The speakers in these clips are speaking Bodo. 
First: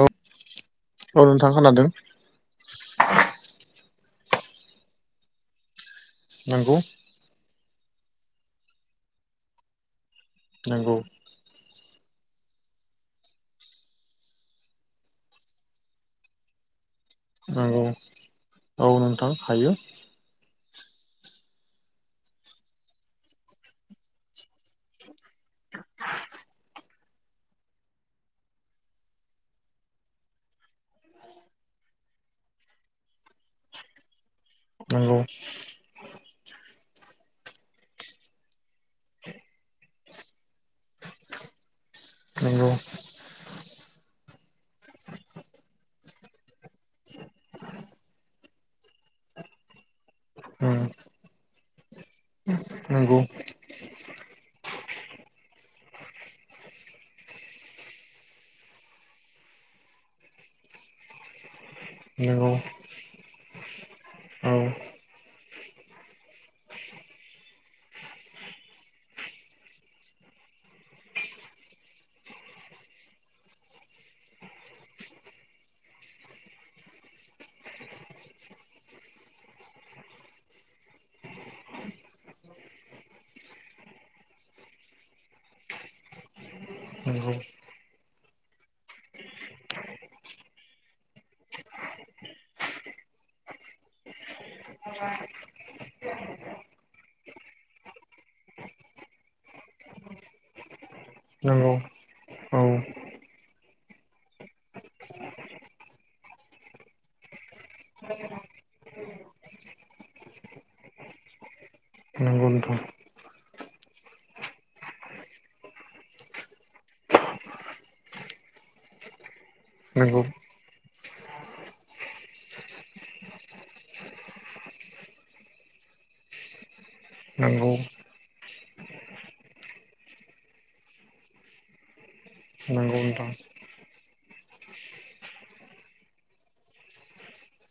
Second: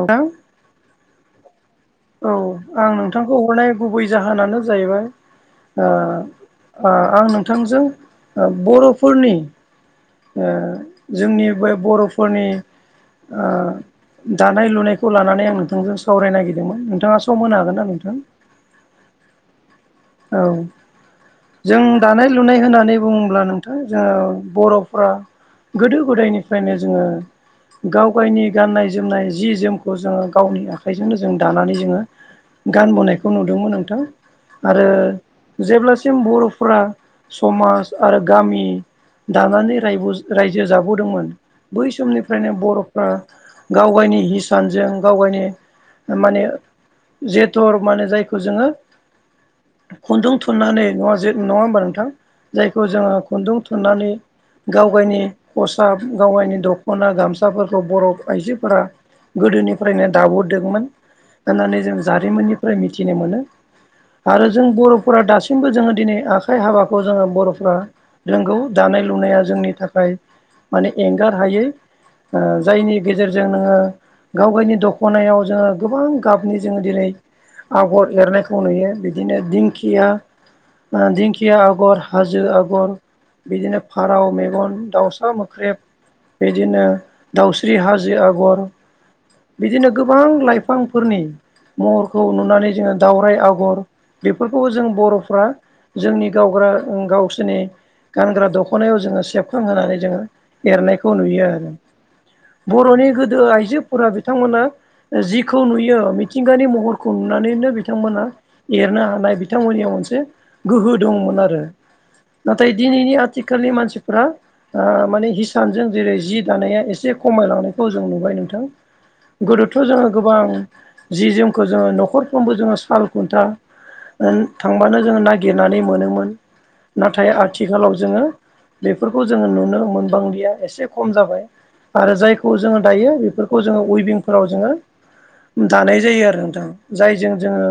औ औ नोंथां खोनादों औ आं नोंथांखौ हरनाय गुबै जाहोनानो जाहैबाय नंगौ आं नोंथांजों बर'फोरनि नंगौ जोंनि बे बर'फोरनि दानाय लुनायखौ लानानै आं नोंथांजों सावराय नागिरदों दोंमोन नोंथाङा सम नंगौ औ नोंथां हायो औ जों दानाय लुनाय होननानै बुङोब्ला नोंथां जोङो बर'फ्रा गोदो गोदायनिफ्रायनो जोङो गाव गायनि गाननाय जोमनाय जि जोमखौ जोङो गावनि आखाइजोंनो जों दानानै जोङो गानबोनायखौ नुदोंमोन नोंथां आरो नंगौ जेब्लासिम बर'फोरा समाज आरो गामि दानानै रायबो रायजो जाबोदोंमोन बै समनिफ्रायनो नंगौ बर'फ्रा गाव गावनि हिसानजों गाव गावनि माने जेथर माने जायखौ जोङो खुन्दुं उम थुननानै ना जे नङा होमबा नोंथां जायखौ जोङो नंगौ खुन्दुं थुननानै गाव गावनि खसाब गाव गावनि दख'ना गामसाफोरखौ बर' आइजोफोरा गोदोनिफ्रायनो दाबोदोंमोन होननानै जों नंगौ जारिमिननिफ्राय मिथिनो मोनो आरो औ जों बर'फोरा दासिमबो जोङो दिनै आखाइ हाबाखौ जोङो बर'फ्रा रोंगौ दानाय लुनाया जोंनि थाखाय माने एंगार हायै ओ जायनि गेजेरजों नोङो गाव गावनि दख'नायाव जोङो गोबां गाबनि जोङो दिनै आगर एरनायखौ नुयो बिदिनो दिंखिया दिंखिया आगर हाजो आगर बिदिनो फारौ मेगन दाउसा मोख्रेब बिदिनो नंगौ दाउस्रि हाजो आगर बिदिनो गोबां लाइफांफोरनि महरखौ नुनानै जोङो दावराय आगर बेफोरखौबो जों बर'फ्रा जोंनि गावग्रा गावसोरनि गानग्रा दख'नायाव जोङो सेबखां होनानै जोङो एरनायखौ नुयो नंगौ आरो औ बर'नि गोदो आइजोफोरा बिथांमोना जिखौ नुयो मिथिंगानि महरखौ नुनानैनो बिथांमोना एरनो हानाय बिथांमोननियाव मोनसे गोहो दंमोन आरो नंगौ नाथाय नोंथां दिनैनि आथिखालनि मानसिफोरा ओ माने हिसानजों जेरै जि दानाया एसे खमायलांनायखौ जों नुबाय नोंथां गोदोथ' जोङो नंगौ गोबां जि जोमखौ जोङो न'खरफ्रोमबो जोङो साल खुन्था ओ थांबानो जोङो नागिरनानै मोनोमोन नाथाय नंगौ आथिखालाव जोङो बेफोरखौ जोङो नुनो मोनबांलिया एसे खम जाबाय आरो जायखौ जोङो नंगौ दायो नोंथां बेफोरखौ जोङो उइभिंफोराव जोङो दानाय जायो आरो नोंथां जायजों जोङो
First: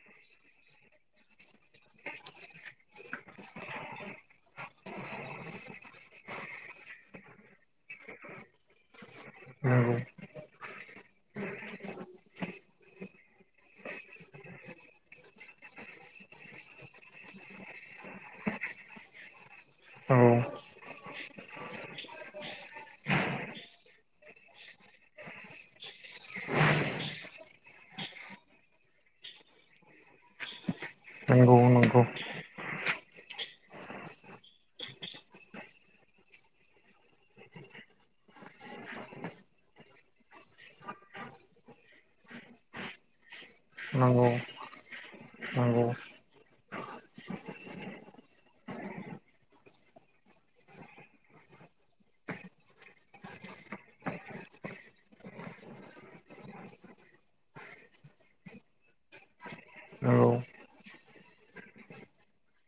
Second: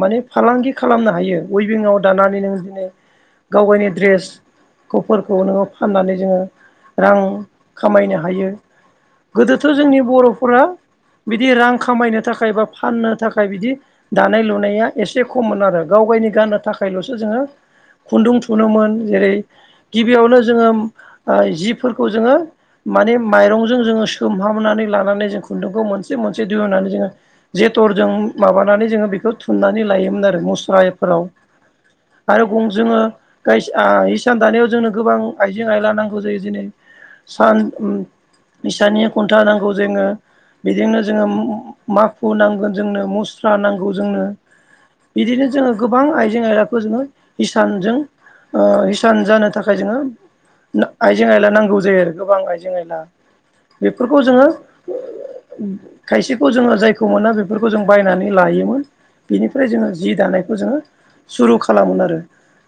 माने फालांगि खालामनो हायो उइभिंआव दानानै नों बिदिनो गाव गावनि ड्रेस फोरखौ नोङो फाननानै जोङो रां खामायनो हायो गोदोथ' नंगौ जोंनि बर'फोरा बिदि रां खामायनो थाखाय बा फाननो थाखाय बिदि दानाय लु नाया एसे खममोन आरो गाव गावनि गाननो थाखायल'सो जोङो खुन्दुं थुनोमोन जेरै औ गिबियावनो जोङो जिफोरखौ जोङो माने माइरंजों जोङो सोमहाबनानै लानानै जों खुन्दुंखौ मोनसे मोनसे दिहुनानै जोङो जेथरजों माबानानै जोङो बेखौ थु थुननानै लायोमोन आरो मुस्राफोराव नंगौ नंगौ आरो बुं जोङो इसान दानायाव जोंनो गोबां आइजें आयला नांगौ जायो दिरै सान इसाननि खुन्था नांगौ जोङो बेजोंनो जोङो माखु नांगोन जोंनो मुस्रा नांगौ जोंनो नंगौ बिदिनो जोङो नंगौ गोबां आइजें आयलाखौ जोङो इसानजों ओ हिसान जानो थाखाय जोङो आइजें आयला नांगौ जायो आरो गोबां आइजें आयला बेफोरखौ जोङो खायसेखौ जोङो जायखौ मोना बेफोरखौ जों बायनानै लायोमोन। बिनिफ्राय जोङो जि नंगौ दानायखौ जोङो सुरु खालामोन आरो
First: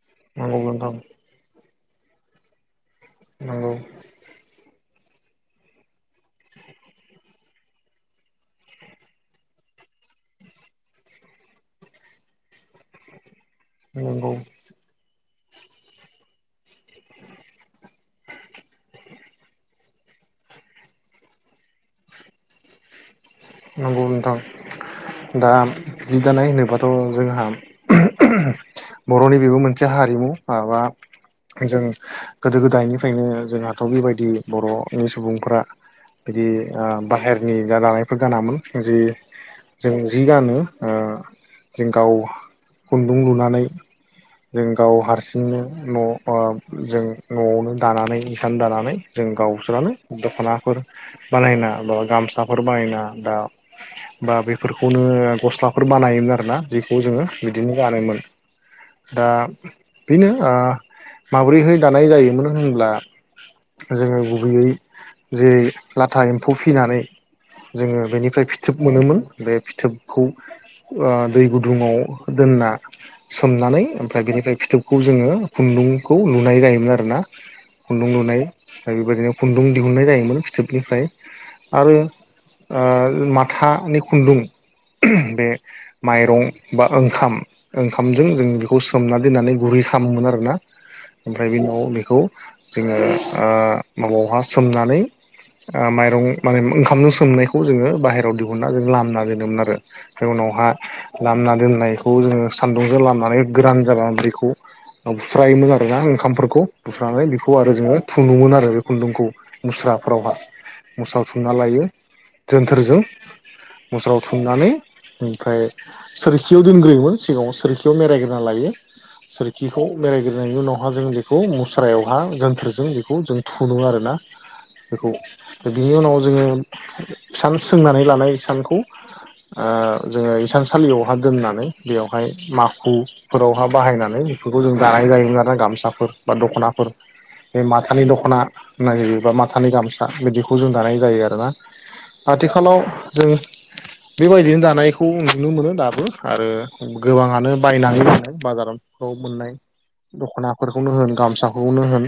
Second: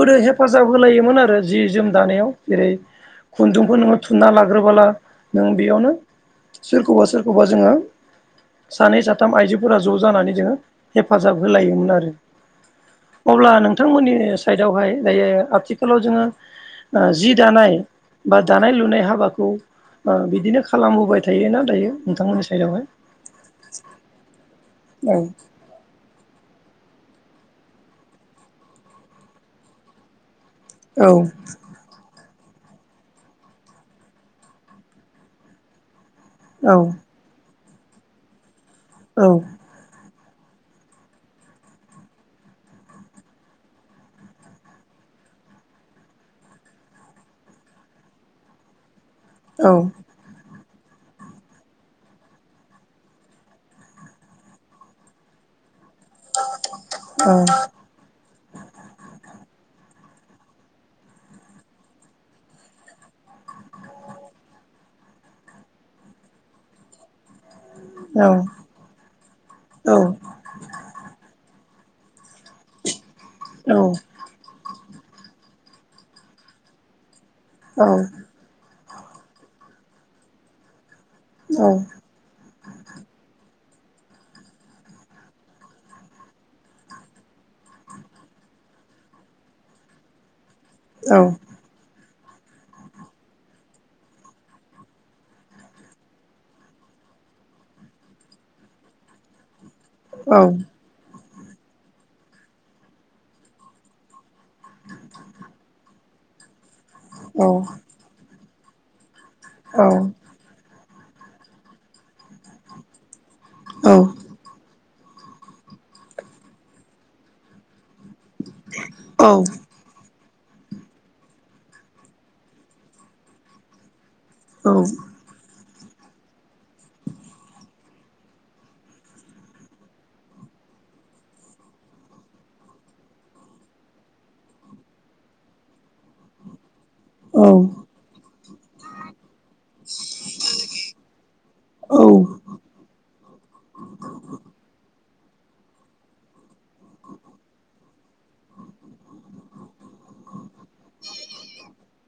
गोदो नंगौ हेफाजाब नोंथां होलायोमोन आरो जि जोम दानायाव जेरै नंगौ खुन्दुंखौ नोङो थुनना लाग्रोबोला नों बेयावनो सोरखौबा सोरखौबा जोङो सानै साथाम आइजोफोरा ज' जानानै जोङो हेफाजाब होलायोमोन आरो अब्ला नोंथांमोननि नंगौ साइडआवहाय दायो आथिखालाव जोङो जि दानाय बा दानाय लुनाय हाबाखौ बिदिनो खालामबोबाय थायोना दायो नोंथांमोननि साइडआवहाय नंगौ नोथां। औ दा जि दानाय होनोबाथ' जोंहा बर'नि बेबो मोनसे हारिमु माबा औ जों गोदो गोदायनिफ्रायनो जोंहाथ' बेबायदि बर'नि सुबुंफोरा बिदि औ बाहेरनि जा लानायफोर गानामोन जि औ जों जि गानो जों गाव खुन्दुं लुनानै जों गाव हारसिंनो न' जों न'आवनो दानानै हिसान दानानै जों औ गावसोरानो दख'नाफोर बानायना बा गामसाफोर बानायना दा बा बेफ फोरखौनो गस्लाफोर बानायोमोन आरोना जखौ जोङो बिदिनो गानोमोन दा बेनो माब्रैहाय दानाय जायोमोन होनब्ला। जोङो गुबैयै जे लाथा एम्फौ फिनानै जोङो औ बेनिफ्राय फिथोब मोनोमोन बे औ फिथोबखौ दै गुदुङाव दोनना औ सोमनानै औ ओमफ्राय बेनिफ्राय फिथोबखौ जोङो खुन्दुंखौ लुनाय जायोमोन आर ना खुन्दुं लुनाय दा बेबायदिनो खुन्दुं दिहुननाय जायोमोन फिथोबनिफ्राय आरो। माथानि खुन्दुं बे माइरं बा ओंखाम ओंखामजों जों बेखौ सोमना दोननानै गुरै खालामोमोन आरोना ओमफ्राय बे उाव बेखौ जोङो माबायावहा सोमनानै माइरं माने ओंखामजों सोमनायखौ जोङो बाहेरायाव दिहुनना जों लाम खालामना दोनोममोन आरो बे उनावहा लामा दोननायखौ जोङो सान्दुंजों लामनानै गोरान जालानानै बेैखौ बुस्रायोमोन आरोना ओंखामफोरखौ। बुस्रानानै बेखौ आरो जोङो थुन्दोमोन आरो बे खुन्दुंखौ मुस्राफोरावहाय मोस्राफुनना लायो जोन्थोरजों मुस्रायाव थुमनानै ओमफ्राय सोरखियाव दोनग्रोयोमोन सिगाङाव सो याव मेररायग्रोना लायो सोरखि बेखौ बेरायग्रोननायनि उनावहा जों बेखौ मुस्रायावहा जोनथोरजों बेखौ जों थुनो आरो ना बेखौ दा बिनि उनाव जोङो सान सोंनानै लानाय हिसानखौ जोङो इसान सलियावहााय दोननानै बेवहाय माखु फोरावहा बाहायनानै बेफोरखौ जों दानाय जायोमोन आरोना गामसाफोर बा दख'नाफोर बे माथा माथानि दख'ना होननाय जायो बा माथानि गामसा बिदिखौ जों दानाय जायो आरोना आथिखालाव जों बेबायदिनो दानायखौ नुनो मोनो दाबो आरो गोबाङानो बायनानै लानाय बाजारफ्राव मोननाय दख'ना फोरखौनो होन गामसाखौनो होन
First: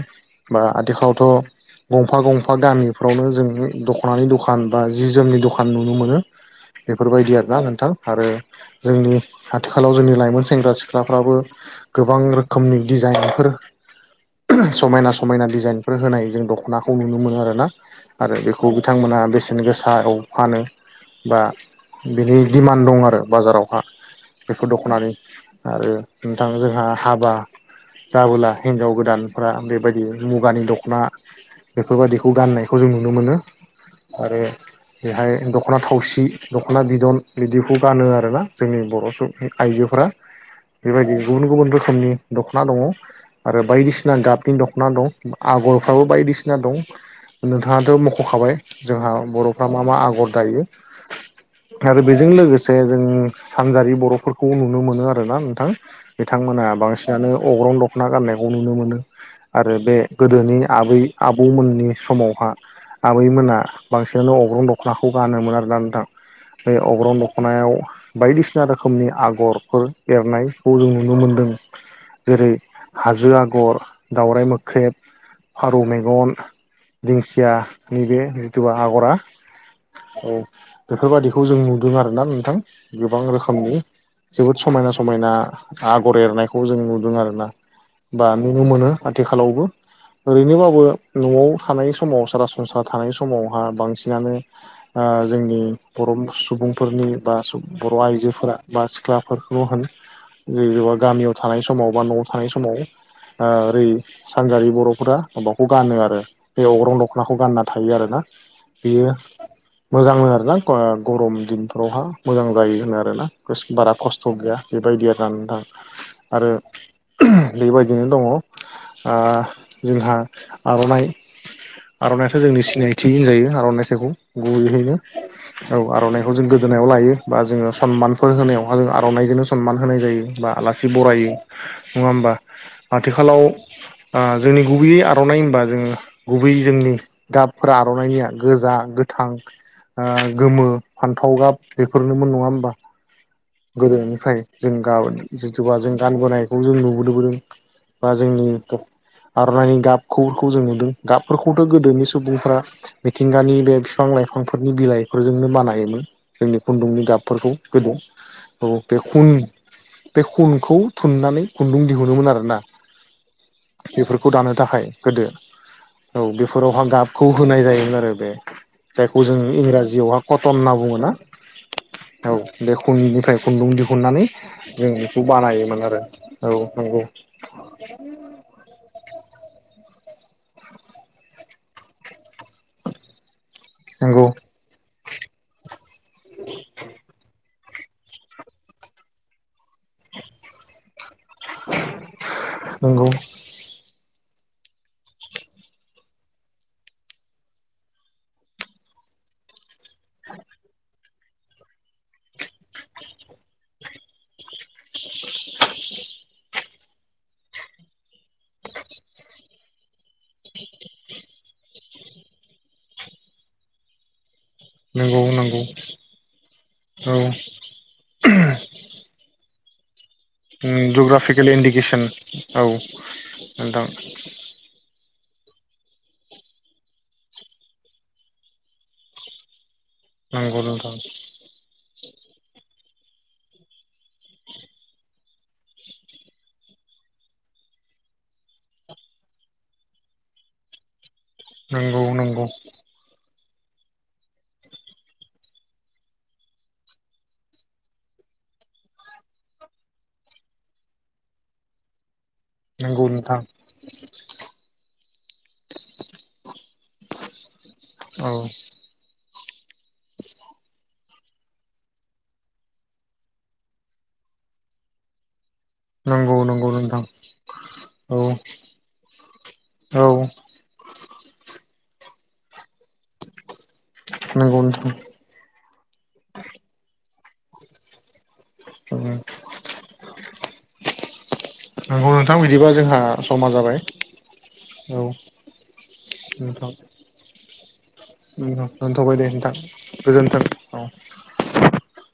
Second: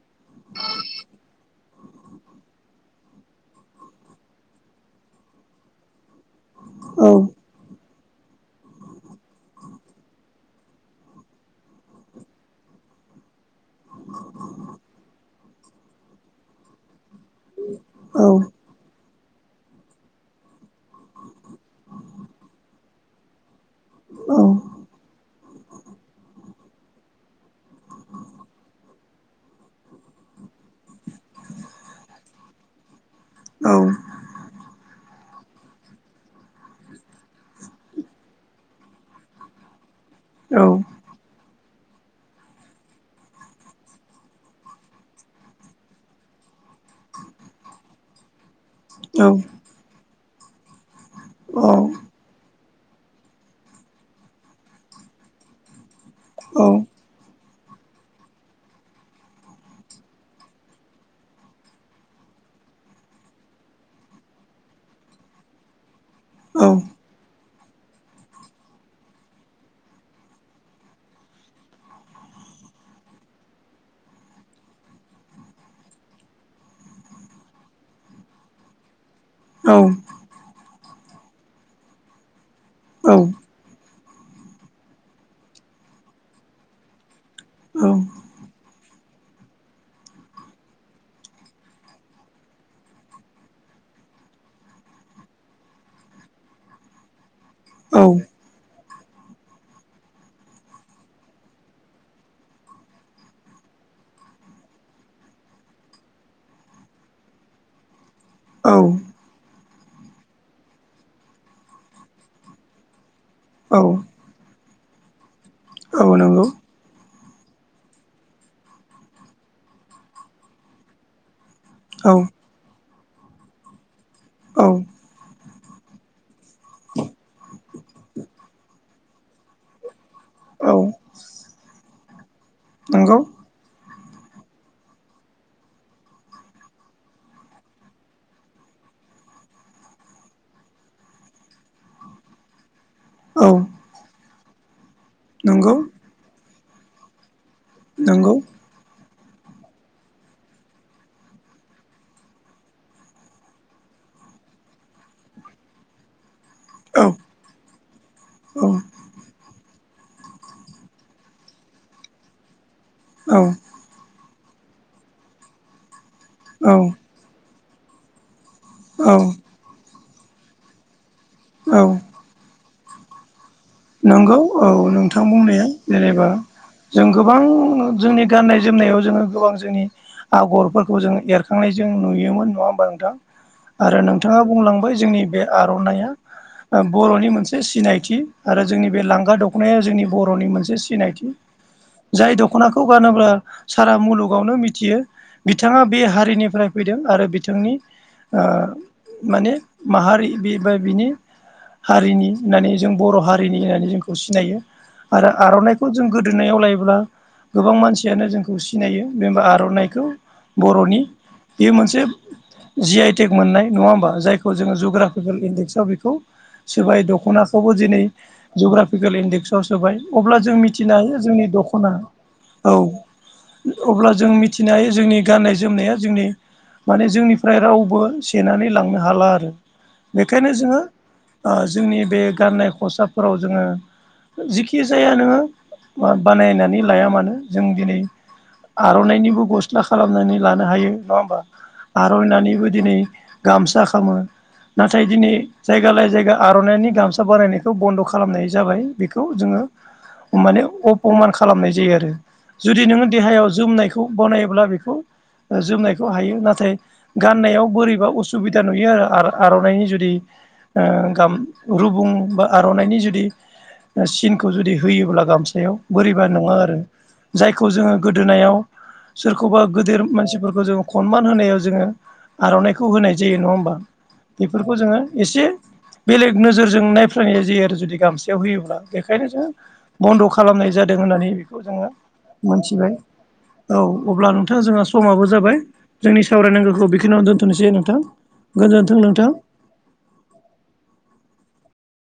बा आथिखावथ' गंफा गंफा गामिफ्रावनो जोंङो दख'नानि दखान बा जि जोमनि दखान नुनो मोनो बेफोर बायदि आरोना नोंथां आरो जोंनि आथिखालाव जोंनि लाइमोन सेंग्रा सिख्लाफ्राबो गोबां रोखोमनि डिजाइनफोर समायना समायना डिजाइनफोर होनाय जों दख'नाखौ नुनो मोनो आरोना आरो बेखौ बिथांमोना बेसेन गोसायाव फानो बा बिनि दिमान्द दं आरो बाजारावहा बेखौ दख'नानि आरो नोंथां जोंहा हाबा जाबोला हिनजाव गोदानफ्रा बेबायदि मुगानि दख'ना बेफोर बादिखौ गाननायखौ जों नुनो मोनो आरो बेहाय दख'ना थावसि दख'ना बिदन बिदिखौ गानो आरोना जोंनि बर' सुबुं आइजोफोरा औ बेबायदि गुबुन गुबुन रोखोमनि दख'ना दङ आरो बायदिसिना गाबनि दख'ना दं आगरफ्राबो बायदिसिना दं नोंथाङाथ' मख'खाबाय जोंहा बर'फ्रा मा मा आगर दायो औ आरो बे बेजों लोगोसे जों सानजारि बर'फोरखौ नुनो मोनो आरोना नोंथां बिथांमोना औ औ बांसिन नो अग्रं दखना गाननायखौ नुनो मोनो आरो बे गोदोनि आबै आबौमोननि समावहा आबैमोना बांसिनानो अग्रं दख'नाखौ गानोमोन आरोना नोंथां औ बे अग्रं दख'ना ख'नायाव बायदिसिना रोखोमनि आगरफोर एरनायखौ जों नुनो मोनदों जेरै हाजो आगर दावराइ मोख्रेब फारौ मेगन दिंखियानि बे जिथु आग'रा औ औ बेफोर बादिखौ जों नुदों आरोना नोंथां औ गोबां रोखोमनि जोबोद समायना समायना आगर एरनायखौ जों नुदों आरोना बा नुनो मोनो आथिखालावबो ओरैनोबाबो न'आव थानाय समाव सरासनस्रा थानाय समावहा बांसिनानो जोंनि बर' सुबुंफोरनि बा बर' औ आइजोफोरा बा सिख्लाफोरखौ होन जेनबा गामियाव थानाय समाव बा न'आव थानाय समाव आरै सानजारि बर'फोरा माबाखौ गानो आरो बे अग्रं दख'नाखौ गानना थायो आरो ना औ बेयो मोजांनो आरोना गरम दिनफोरावहा मोजां जायो होनो आरोना खोस औ बारा खस थ गैया बेबायदि आरो ना नोंथां औ नंगौ आरो बेबायदिनो दङ जोंहा ओ आर'नाइ औ आर'नाइयाथ' जोंनि सिनायथि होनजायो आर'नाइसोखौ औ गुबैयैनो औ आर'नाइखौ जों गोदोनायाव लायो बा जोङो सनमानफोर होनायावहा जों आर'नाइजोंनो सनमान होनाय जायो बा औ आलासि बरायो नङा होमबा नंगौ आथिखालाव ओ जोंनि गुबैयै आर'नाइ होनबा जोङो गुबैयै जोंनि गाबफोरा आर'नाइनिया गोजा गोथ थां ओ गोमो फान्थाव गाब बेफोरनोमोन नङा होमबा औ गोदोनिफ्राय जों गा नंगौ जिथुबा जों गानबोनायखौ जों नुबोदोबोदों बा नंगौ जोंनि आर'नाइनि गाबखौखौ जों नुदों गाबफोरखौथ' गोदोनि सुबुंफ्रा मिथिंगानि बे बिफां लाइफांफोरनि बिलाइफोरजोंनो बानायोमोन जोंनि औ खुन्दुंनि गाबफोरखौ गोदो औ बे खुन बे खुनखौ थुननानै खुन्दुं दिहुनोमोन आरोना औ बेफोरखौ दानो थाखाय गोदो औ बेफोरावहा औ गाब खौ होनाय जायोमोन आरो बे औ जायखौ जों इंराजियावहा कटन होनना बुङो ना औ औ बे खुंनिफ्राय खुन्दुं दि नंगौ औ नोंथां बुंनाया आरो जेनेबा औ नंगौ जों गो बां जोंनि गाननाय जोमनायाव जोङो गोबां जोंनि आगरफोरखौ जों एरखांनाय जों नुयोमोन नङा हो मबा नोंथां आरो नंगौ नोंथाङा बुंलांबाय जोंनि बे आर'नाइ बर'नि मोनसे बे सिनायथि आरो जोंनि बे लांगा द ख'नाया जोंनि बर'नि मोनसे सिनायथि जाय दख'नाखौ नंगौ गानोब्ला सारा मुलुगावनो मिथियो बिथाङा बे हारिनिफ्राय फैदों आरो बिथांनि ओ माने माहारि बे बा बिनि हारिनि होननानै जों बर' हारिनि होननानै जोंखौ सिनायो आरो आर'नाइखौ जों गोदोनायाव लायोब्ला गोबां मानसियानो जोंखौ सिनायो बेबा आर'नाइखौ बर'नि बियो मोनसे जि आइ टेक मोननाय नङा होमबा जायखौ खौ जोङो नंगौ जचग्राफिकेल नंगौ इनडेक्सआव बेखौ सोरबाय औ दख'ना दिनै जुग्राफिकेल इडेक्स आव सोबाय अब्ला जों मिथिनो हायो जोंनि जग्राफिकेल दख'ना इन्डिकेसन औ नोंथां अब्ला जों मिथिनो हायो जोंनि गाननाय जोमनाया जोंनि माने जोंनिफ्राय रावबो सेनानै लांनो हाला आरो। बेखायनो नंगौ जोङो नोंथां ओ जोंनि बे गाननाय खसाफोराव जोङो जिखि जाया नोङो बानायनानै लाया मानो जों दिनै आर'नाइनिबो गस्ला खालामनानै लानो हायो नङा होमबा नंगौ नंगौ आर'नायनिबो दिनै गामसा खालामो नाथाय दिनै जायगालायै जायगा आर'नाइनि गामसा बारायनायखौ बन्द' खालामनाय जाबाय बेखौ जोङो माने अपमान खालामनाय जायो आरो। जुदि नंगौ नोङो नोंथां देहायाव जोमनायखौ बनायोब्ला बेखौ जोमनायखौ हायो नाथाय गाननायाव बोरैबा औ असुबिदा नुयो आरो आर आर'नाइनि जुदि ओ गाम रुप बुं बा आर'नाइनि जुदि सिनखौ जुदि होयोब्ला गामसायाव बोरैबा नंगौ नङा नंगौ आरो नोंथां जायखौ जोङो औ गोदोनायाव सोरखौबा गेदेर औ मानसिफोरखौ जों खनमान होनायाव जोङो आर'नाइखौ होनाय जायो नङा होमबा नंगौ बेफोरखौ नोंथां जोङो एसे बेलेग नोजोर जों नायफायनाय जायो आरो जुदि गामसयाव होयोब्ला बेखायनो जोङो बन्द' खालामनाय जादों होननानै बे खौ जोङो नंगौ नोंथां बिदिबा मोनथिबाय जोंहा समा औ जाबाय अब्ला नोंथाङा जोंहा औ समाबो जाबाय जोंनि सावरायनांगौखौ बेखिनियावनो दोनथ'नोसै नोंथां। ओम दोनथ'बाय दे नोंथां गोजोनथों।